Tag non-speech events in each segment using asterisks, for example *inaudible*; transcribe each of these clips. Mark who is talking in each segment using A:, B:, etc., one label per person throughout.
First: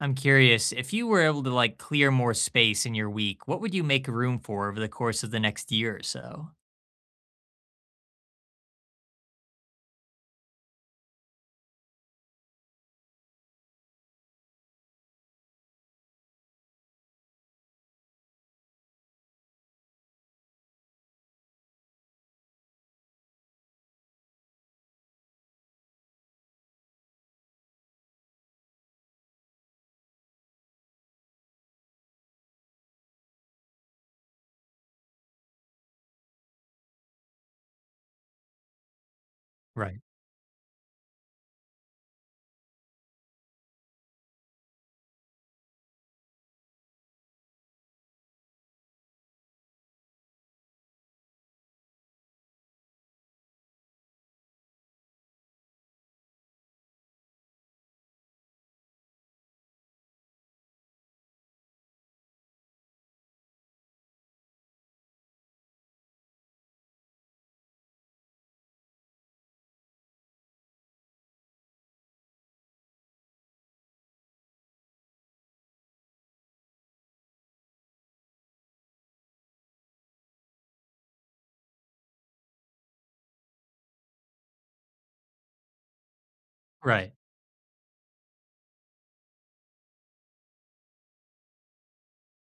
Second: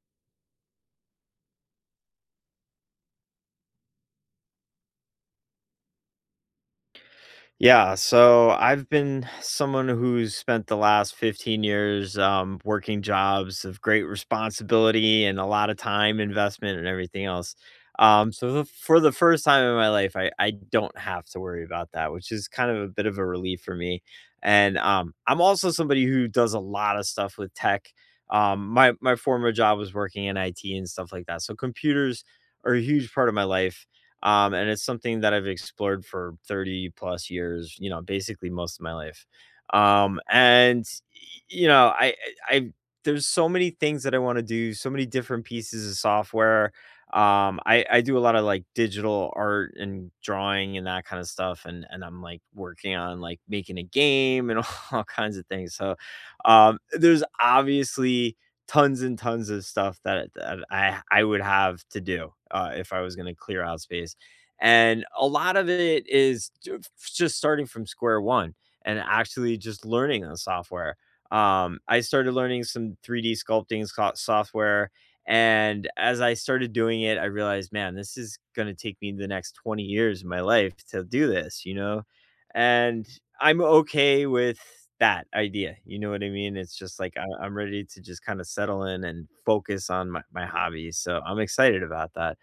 A: I'm curious, if you were able to clear more space in your week, what would you make room for over the course of the next year or so?
B: Yeah, so I've been someone who's spent the last 15 years working jobs of great responsibility and a lot of time investment and everything else. For the first time in my life, I don't have to worry about that, which is kind of a bit of a relief for me. And I'm also somebody who does a lot of stuff with tech. My former job was working in IT and stuff like that. So computers are a huge part of my life. And it's something that I've explored for 30 plus years, you know, basically most of my life.
A: Right.
B: And you know, I- There's so many things that I want to do, so many different pieces of software. I do a lot of like digital art and drawing and that kind of stuff. And I'm like working on like making a game and *laughs* all kinds of things. So, there's obviously tons and tons of stuff that, that I would have to do, if I was going to clear out space. And a lot of it is just starting from square one and actually just learning on software. I started learning some 3D sculpting software. And as I started doing it, I realized, man, this is going to take me the next 20 years of my life to do this, you know? And I'm okay with that idea. You know what I mean? It's just
A: Right.
B: like I'm ready to just kind of settle in and focus on my hobbies. So I'm excited about that.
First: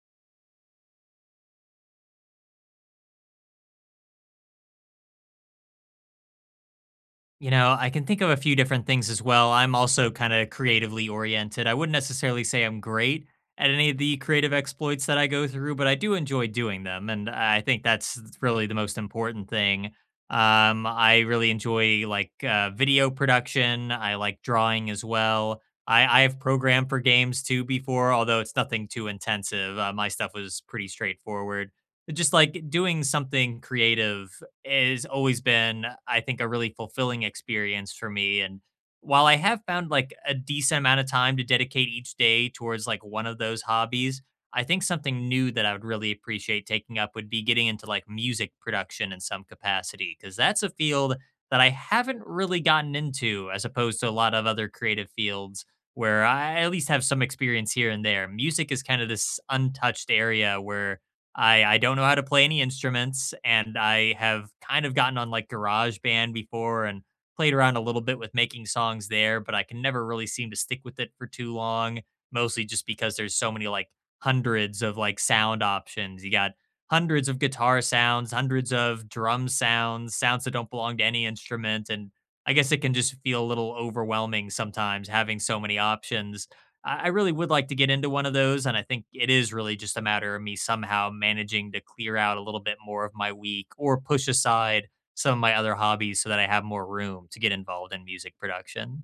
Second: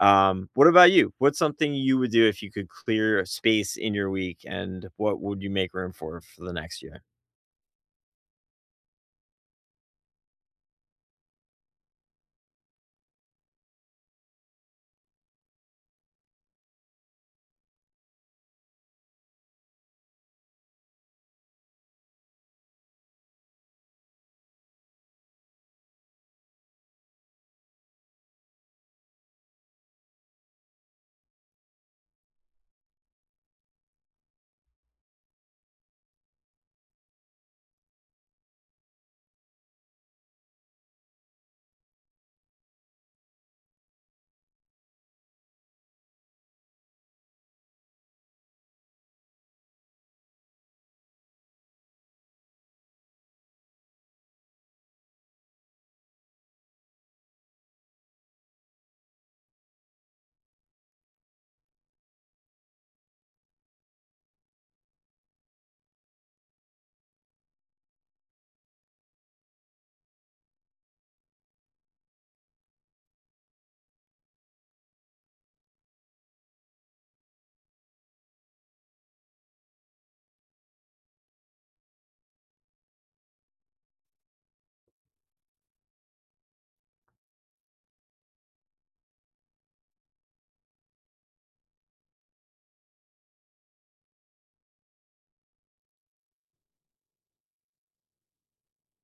B: What about you? What's something you would do if you could clear a space in your week, and what would you make room for the next year?
A: You know, I can think of a few different things as well. I'm also kind of creatively oriented. I wouldn't necessarily say I'm great at any of the creative exploits that I go through, but I do enjoy doing them. And I think that's really the most important thing. I really enjoy video production. I like drawing as well. I have programmed for games too before, although it's nothing too intensive. My stuff was pretty straightforward. But just like doing something creative has always been, I think, a really fulfilling experience for me. And while I have found like a decent amount of time to dedicate each day towards like one of those hobbies, I think something new that I would really appreciate taking up would be getting into like music production in some capacity, because that's a field that I haven't really gotten into as opposed to a lot of other creative fields where I at least have some experience here and there. Music is kind of this untouched area where I don't know how to play any instruments, and I have kind of gotten on like GarageBand before and played around a little bit with making songs there, but I can never really seem to stick with it for too long, mostly just because there's so many hundreds of like sound options. You got hundreds of guitar sounds, hundreds of drum sounds, sounds that don't belong to any instrument, and I guess it can just feel a little overwhelming sometimes having so many options. I really would like to get into one of those, and I think it is really just a matter of me somehow managing to clear out a little bit more of my week or push aside some of my other hobbies so that I have more room to get involved in music production.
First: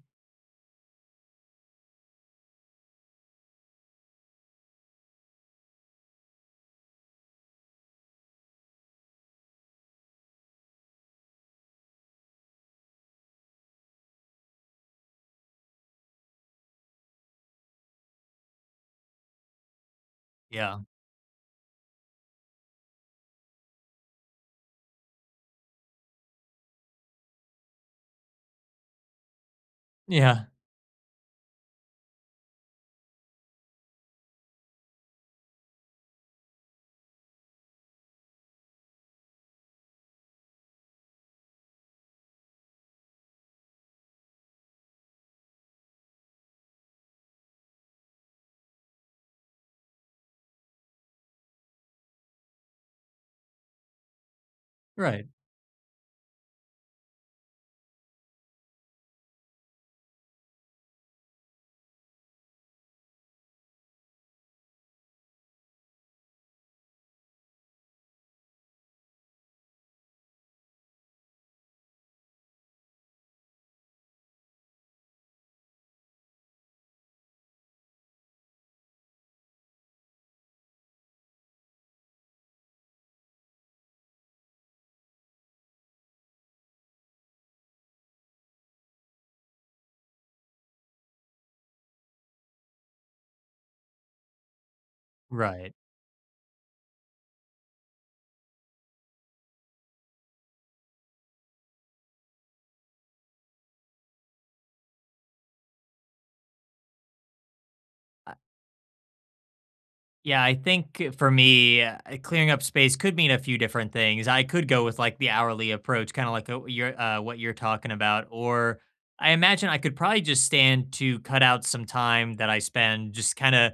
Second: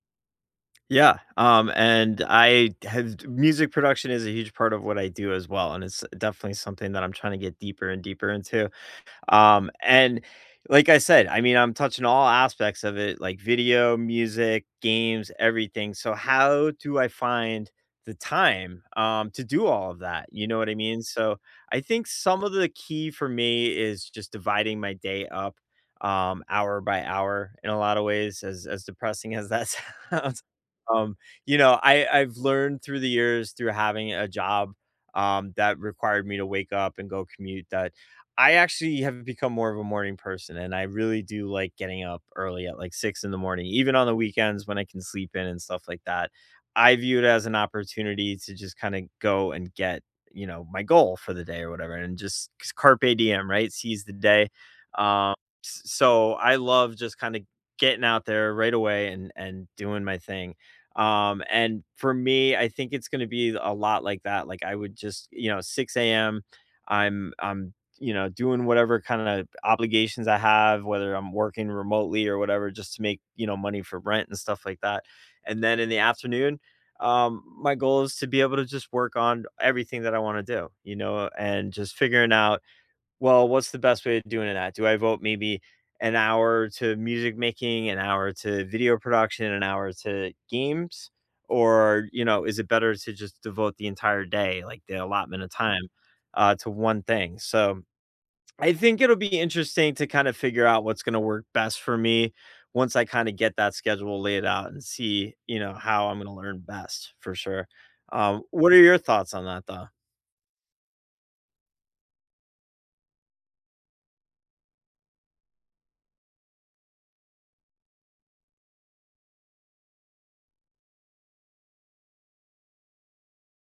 B: Yeah, and I have music production is a huge part of what I do as well, and it's definitely something that I'm trying to get deeper and deeper into. And like I said, I mean, I'm touching all aspects of it, like video, music, games, everything. So how do I find the time to do all of that? You know what I
A: Yeah.
B: mean? So I think some of the key for me is just dividing my day up hour by hour in a lot of ways, as depressing as that *laughs* sounds.
A: Yeah.
B: Um, you know, I've learned through the years through having a job that required me to wake up and go commute that I actually have become more of a morning person, and I really do like getting up early at like 6 in the morning, even on the weekends when I can sleep in and stuff like that. I view it as an opportunity to just kind of go and get, you know, my goal for the day or whatever, and just 'cause carpe diem, right? Seize the day.
A: Right.
B: Um, so I love just kind of getting out there right away and doing my thing. And for me, I think it's going to be a lot like that. Like I would just, you know, 6 a.m. I'm you know, doing whatever kind of obligations I have, whether I'm working remotely or whatever, just to make, you know, money for rent and stuff like that. And then in the afternoon, my goal is to be able to just work on everything that I want to do, you know, and just figuring out, well, what's the best way of doing that? Do I vote maybe an hour to music making, an hour to video production, an hour to games? Or, you know, is it better to just devote the entire day, like the allotment of
A: Right.
B: time, to one thing? So I think it'll be interesting to kind of figure out what's going to work best for me once I kind of get that schedule laid out and see, you know, how I'm going to learn best for sure. What are your thoughts on that, though?
A: Yeah, I think for me, clearing up space could mean a few different things. I could go with like the hourly approach, kind of like what you're talking about, or I imagine I could probably just stand to cut out some time that I spend just kind of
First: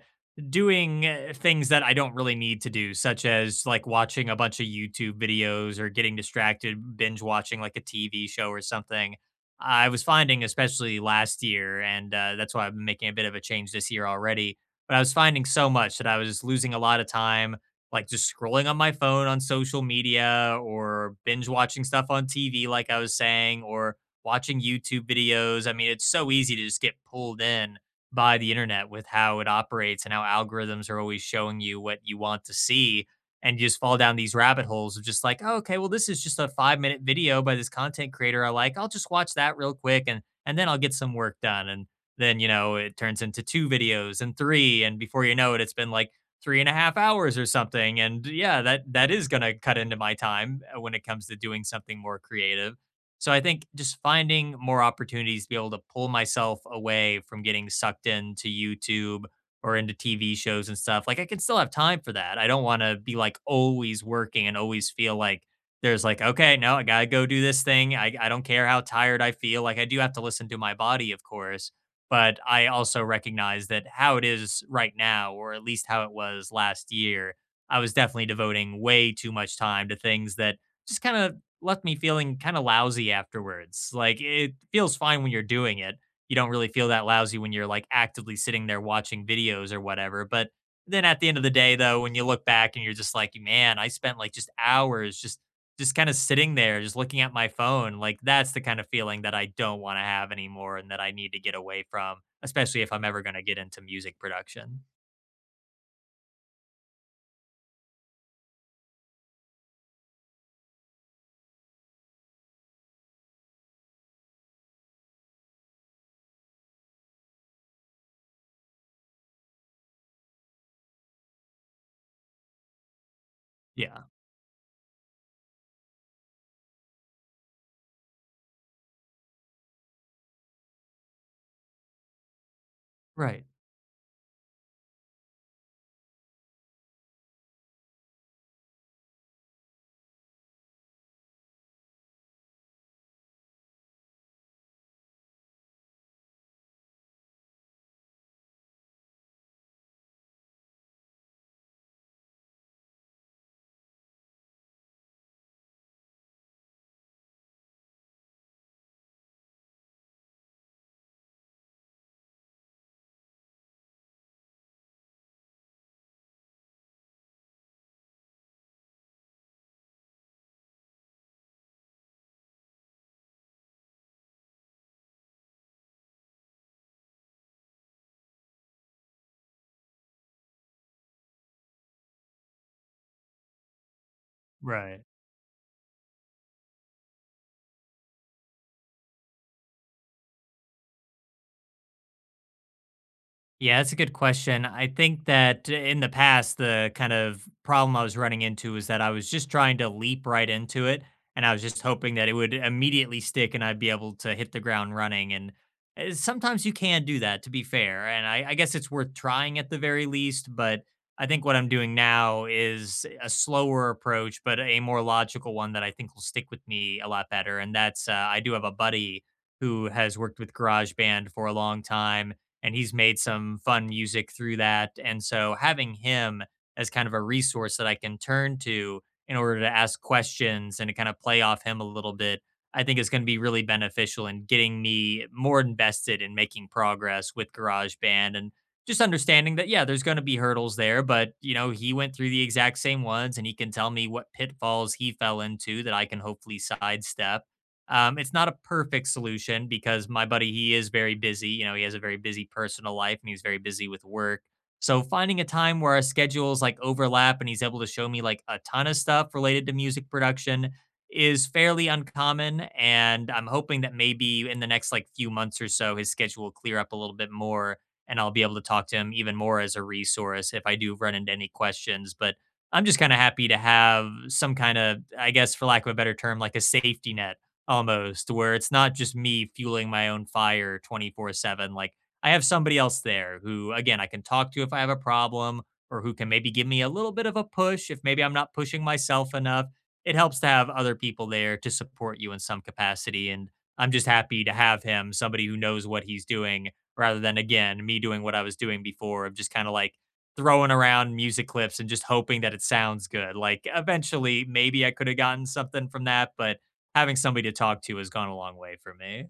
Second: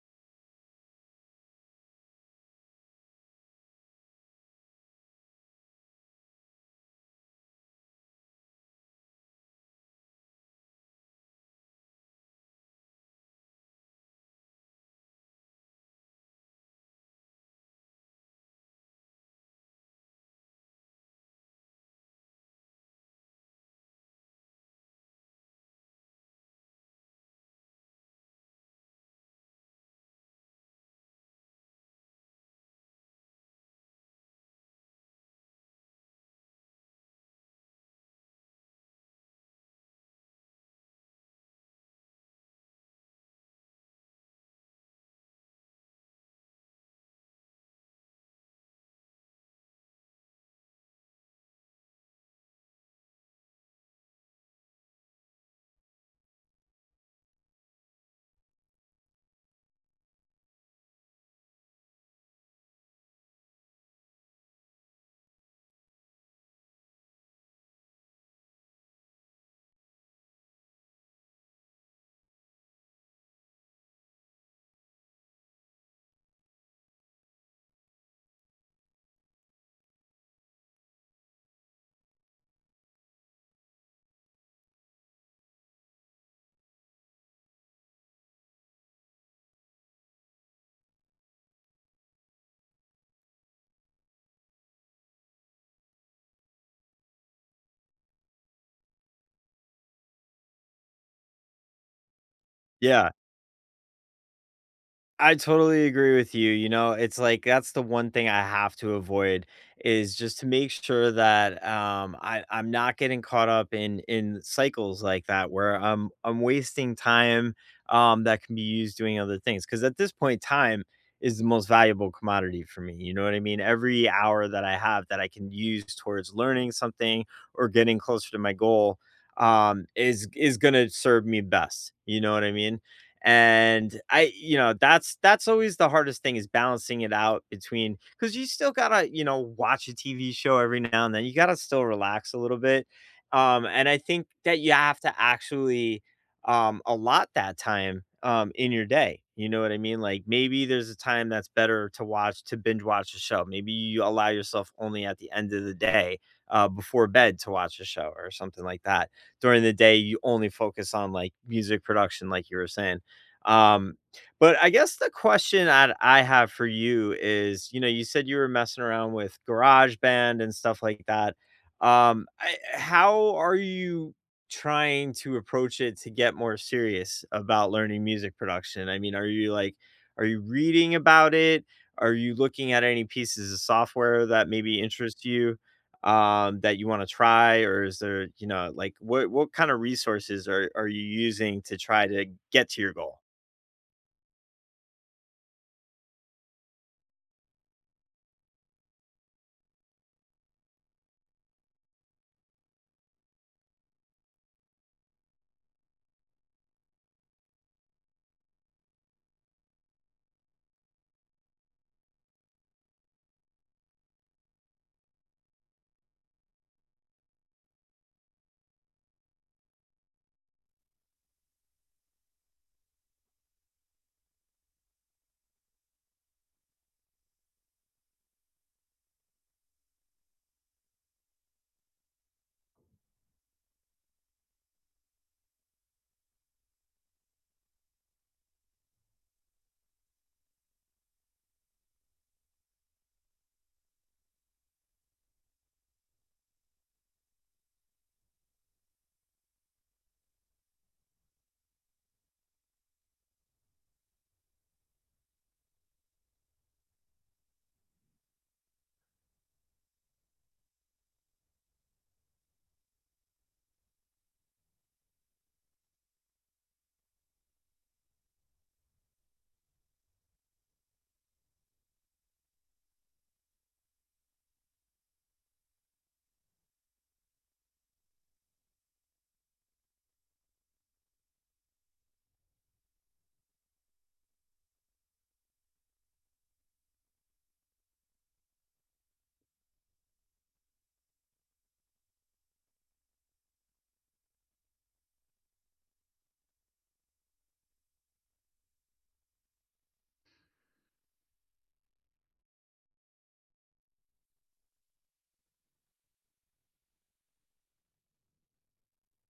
A: doing things that I don't really need to do, such as like watching a bunch of YouTube videos or getting distracted, binge watching like a TV show or something. I was finding, especially last year, and that's why I'm making a bit of a change this year already, but I was finding so much that I was losing a lot of time, like just scrolling on my phone on social media or binge watching stuff on TV, like I was saying, or watching YouTube videos. I mean, it's so easy to just get pulled in by the internet with how it operates and how algorithms are always showing you what you want to see. And you just fall down these rabbit holes of just like, oh, okay, well, this is just a 5 minute video by this content creator I like. I'll just watch that real quick and then I'll get some work done. And then you know it turns into two videos and three, and before you know it, it's been like three and a half hours or something. And yeah, that is going to cut into my time when it comes to doing something more creative. So I think just finding more opportunities to be able to pull myself away from getting sucked into YouTube or into TV shows and stuff, like I can still have time for that. I don't want to be like always working and always feel like there's like, okay, no, I gotta go do this thing. I don't care how tired I feel, like I do have to listen to my body, of course, but I also recognize that how it is right now, or at least how it was last year, I was definitely devoting way too much time to things that just kind of left me feeling kind of lousy afterwards. Like, it feels fine when you're doing it. You don't really feel that lousy when you're like actively sitting there watching videos or whatever. But then at the end of the day, though, when you look back and you're just like, man, I spent like just hours just kind of sitting there, just looking at my phone, like that's the kind of feeling that I don't want to have anymore and that I need to get away from, especially if I'm
B: Yeah.
A: ever going to get into music production.
B: I totally agree with you. You know, it's like that's the one thing I have to avoid is just to make sure that I'm not getting caught up in cycles like that where I'm wasting time that can be used doing other things. Cause at this point, time is the most valuable commodity for me. You know what I mean?
A: Yeah.
B: Every hour that I have that I can use towards learning something or getting closer to my goal is gonna serve me best. You know what I mean?
A: Right.
B: And I you know that's always the hardest thing is balancing it out between because you still gotta you know watch a tv show every now and then you gotta still relax a little bit and I think that you have to actually allot that time in your day you know what I mean like maybe there's a time that's better to watch to binge watch a show maybe you allow yourself only at the end of the day before bed to watch a show or something like that during the day you only focus on like music production like you were saying um, but I guess the question I have for you is, you know, you said you were messing around with GarageBand and stuff like that. How are you trying to approach it to get more serious about learning music production? I mean, are you like, are you reading about it? Are you looking at any pieces of software that maybe
A: Right.
B: interest you? That you want to try or is there you know like what kind of resources are you using to try to get to your goal.
A: Yeah, that's a good question. I think that in the past, the kind of problem I was running into was that I was just trying to leap right into it. And I was just hoping that it would immediately stick and I'd be able to hit the ground running. And sometimes you can do that, to be fair. And I guess it's worth trying at the very least. But I think what I'm doing now is a slower approach, but a more logical one that I think will stick with me a lot better. And that's I do have a buddy who has worked with GarageBand for a long time and he's made some fun music through that. And so having him as kind of a resource that I can turn to in order to ask questions and to kind of play off him a little bit, I think is going to be really beneficial in getting me more invested in making progress with GarageBand and just understanding that yeah, there's going to be hurdles there, but you know, he went through the exact same ones and he can tell me what pitfalls he fell into that I can hopefully sidestep. It's not a perfect solution because my buddy, he is very busy. You know, he has a very busy personal life and he's very busy with work. So finding a time where our schedules like overlap and he's able to show me like a ton of stuff related to music production is fairly uncommon. And I'm hoping that maybe in the next like few months or so, his schedule will clear up a little bit more and I'll be able to talk to him even more as a resource if I do run into any questions. But I'm just kind of happy to have some kind of, I guess, for lack of a better term, like a safety net, almost, where it's not just me fueling my own fire 24/7. Like, I have somebody else there who, again, I can talk to if I have a problem, or who can maybe give me a little bit of a push if maybe I'm not pushing myself enough. It helps to have other people there to support you in some capacity. And I'm just happy to have him, somebody who knows what he's doing, rather than again me doing what I was doing before, of just kind of like throwing around music clips and just hoping that it sounds good. Like, eventually maybe I could have gotten something from that, but having somebody to talk to has gone a long way for me.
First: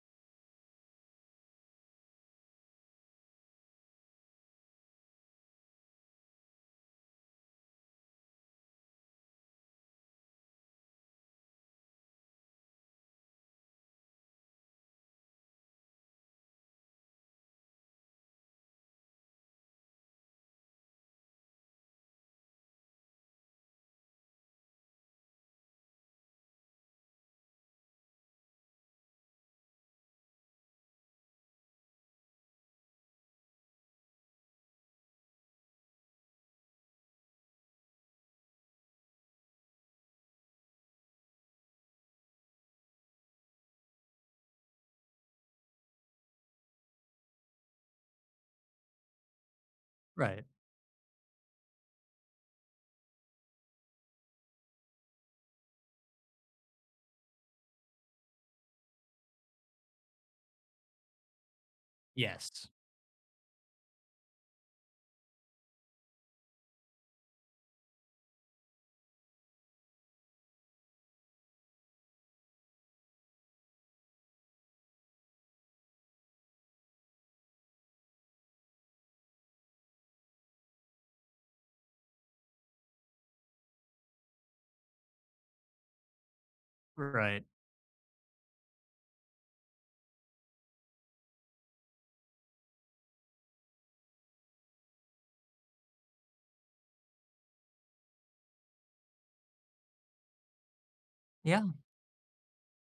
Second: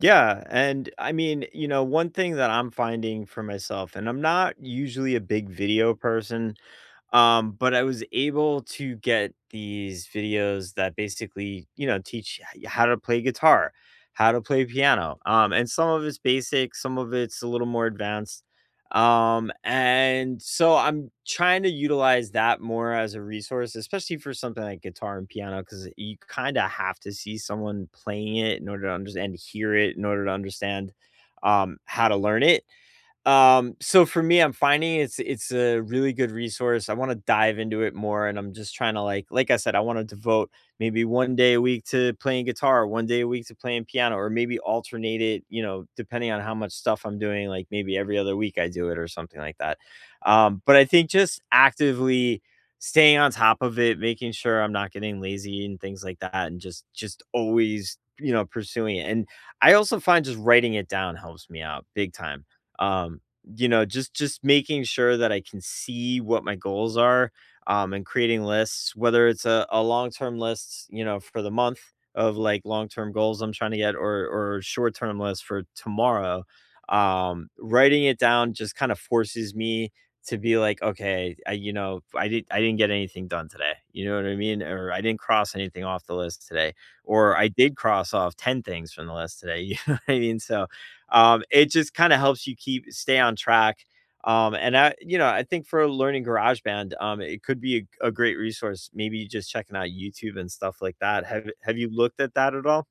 B: Yeah, and I mean, you know, one thing that I'm finding for myself, and I'm not usually a big video person, but I was able to get these videos that basically, you know, teach how to play guitar, how to play piano. And some of it's basic, some of it's a little more advanced. And so I'm trying to utilize that more as a resource, especially for something like guitar and piano, because you kind of have to see someone playing it in order to understand, and hear it in order to understand how to learn it so for me, I'm finding it's a really good resource. I wanna dive into it more, and I'm just trying to, like I said, I wanna devote maybe one day a week to playing guitar, one day a week to playing piano, or maybe alternate it, you know, depending on how much stuff I'm doing, like, maybe every other week I do it or something like that.
A: Right.
B: But I think just actively staying on top of it, making sure I'm not getting lazy and things like that, and just always, you know, pursuing it, and I also find just writing it down helps me out big time.
A: Yes.
B: Um, you know, just making sure that I can see what my goals are, and creating lists, whether it's a long-term list, you know, for the month of like long-term goals I'm trying to get or short-term list for tomorrow. Writing it down just kind of forces me to be like, okay, I, you know, I did I didn't get anything done today. You know what I mean? Or I didn't cross anything off the list today. Or
A: Right.
B: I did cross off 10 things from the list today. *laughs* You know what I mean? So it just kind of helps you keep stay on track. And I, you know, I think for learning GarageBand, it could be a great resource. Maybe just checking out YouTube and stuff like that.
A: Yeah.
B: Have you looked at that at all?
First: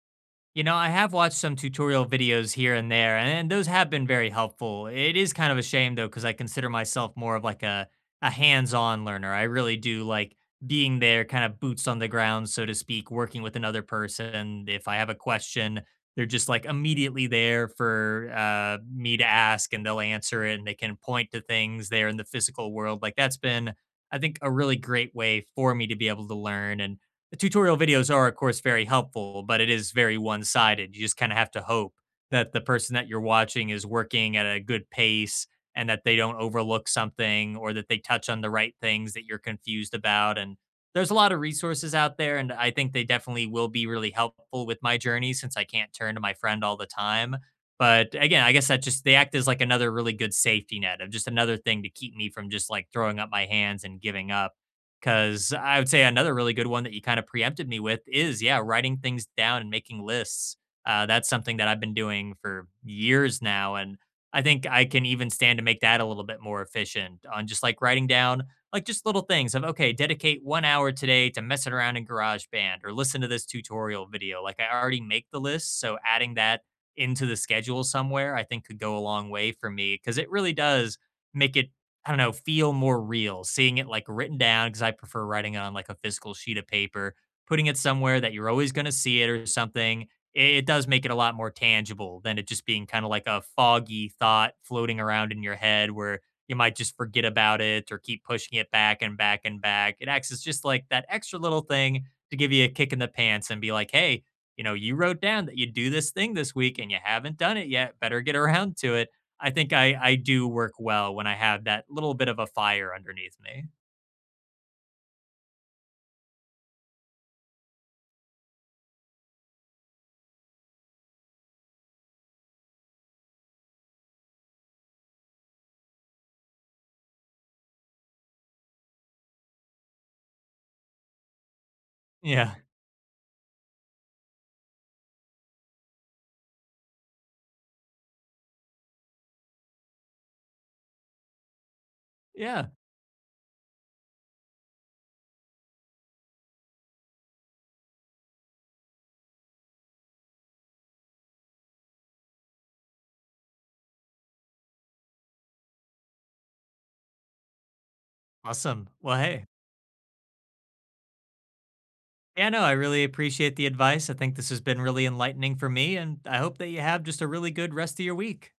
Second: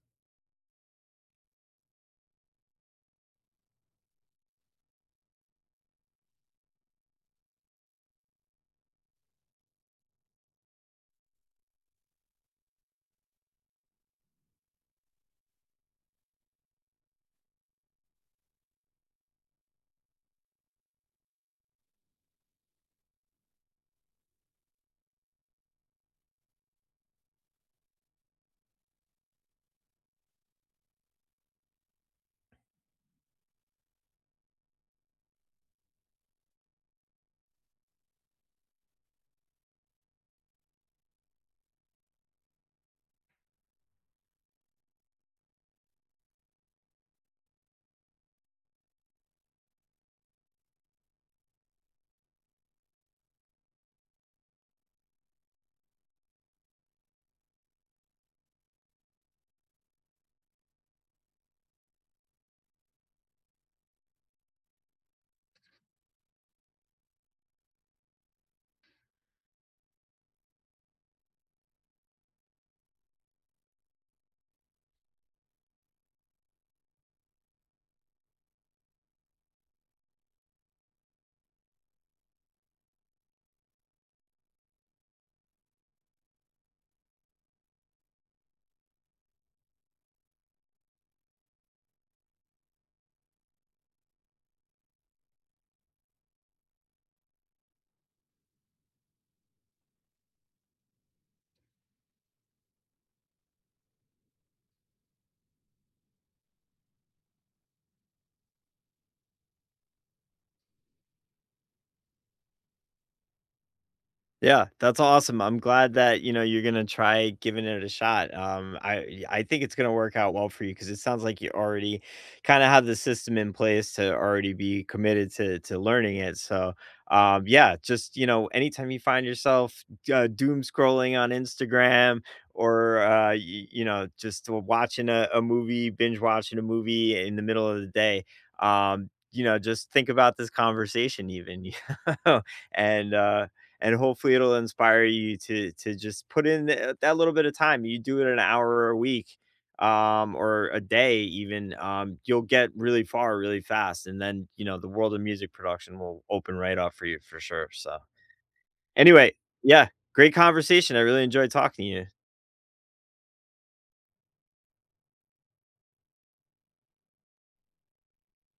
A: You know, I have watched some tutorial videos here and there, and those have been very helpful. It is kind of a shame though, because I consider myself more of like a hands-on learner. I really do like being there, kind of boots on the ground, so to speak, working with another person. If I have a question, they're just like immediately there for me to ask, and they'll answer it, and they can point to things there in the physical world. Like, that's been, I think, a really great way for me to be able to learn. And the tutorial videos are of course very helpful, but it is very one-sided. You just kind of have to hope that the person that you're watching is working at a good pace and that they don't overlook something, or that they touch on the right things that you're confused about. And there's a lot of resources out there, and I think they definitely will be really helpful with my journey, since I can't turn to my friend all the time. But again, I guess that just they act as like another really good safety net, of just another thing to keep me from just like throwing up my hands and giving up. Because I would say another really good one that you kind of preempted me with is, yeah, writing things down and making lists. That's something that I've been doing for years now. And I think I can even stand to make that a little bit more efficient, on just like writing down like just little things of, okay, dedicate 1 hour today to messing around in GarageBand, or listen to this tutorial video. Like, I already make the list. So adding that into the schedule somewhere, I think could go a long way for me, because it really does make it, I don't know, feel more real seeing it, like, written down, because I prefer writing it on, like, a physical sheet of paper, putting it somewhere that you're always gonna see it or something. It does make it a lot more tangible than it just being kinda like a foggy thought floating around in your head, where you might just forget about it or keep pushing it back and back and back. It acts as just like that extra little thing to give you a kick in the pants and be like, "Hey, you know, you wrote down that you'd do this thing this week and you haven't done it yet. Better get around to it." I think I do work well when I have that little bit of a fire underneath me.
B: Yeah, that's awesome. I'm glad that, you know, you're gonna try giving it a shot. I think it's gonna work out well for you because it sounds like you already kind of have the system in place to already be committed to learning it. So, yeah, just you know, anytime you find yourself doom scrolling on Instagram
A: Yeah.
B: or you know, just watching a movie, binge watching a movie in the middle of the day, you know, just think about this conversation even, *laughs* you know,
A: Yeah.
B: and hopefully it'll inspire you to just put in that little bit of time. You do it an hour a week or a day even you'll get really far really fast and then you know the world of music production will open right up for you for sure so
A: Awesome. Well,
B: anyway
A: hey.
B: yeah great conversation I really enjoyed talking to you
A: Yeah, no, I really appreciate the advice. I think this has been really enlightening for me, and I hope that you have just a really good rest of your week.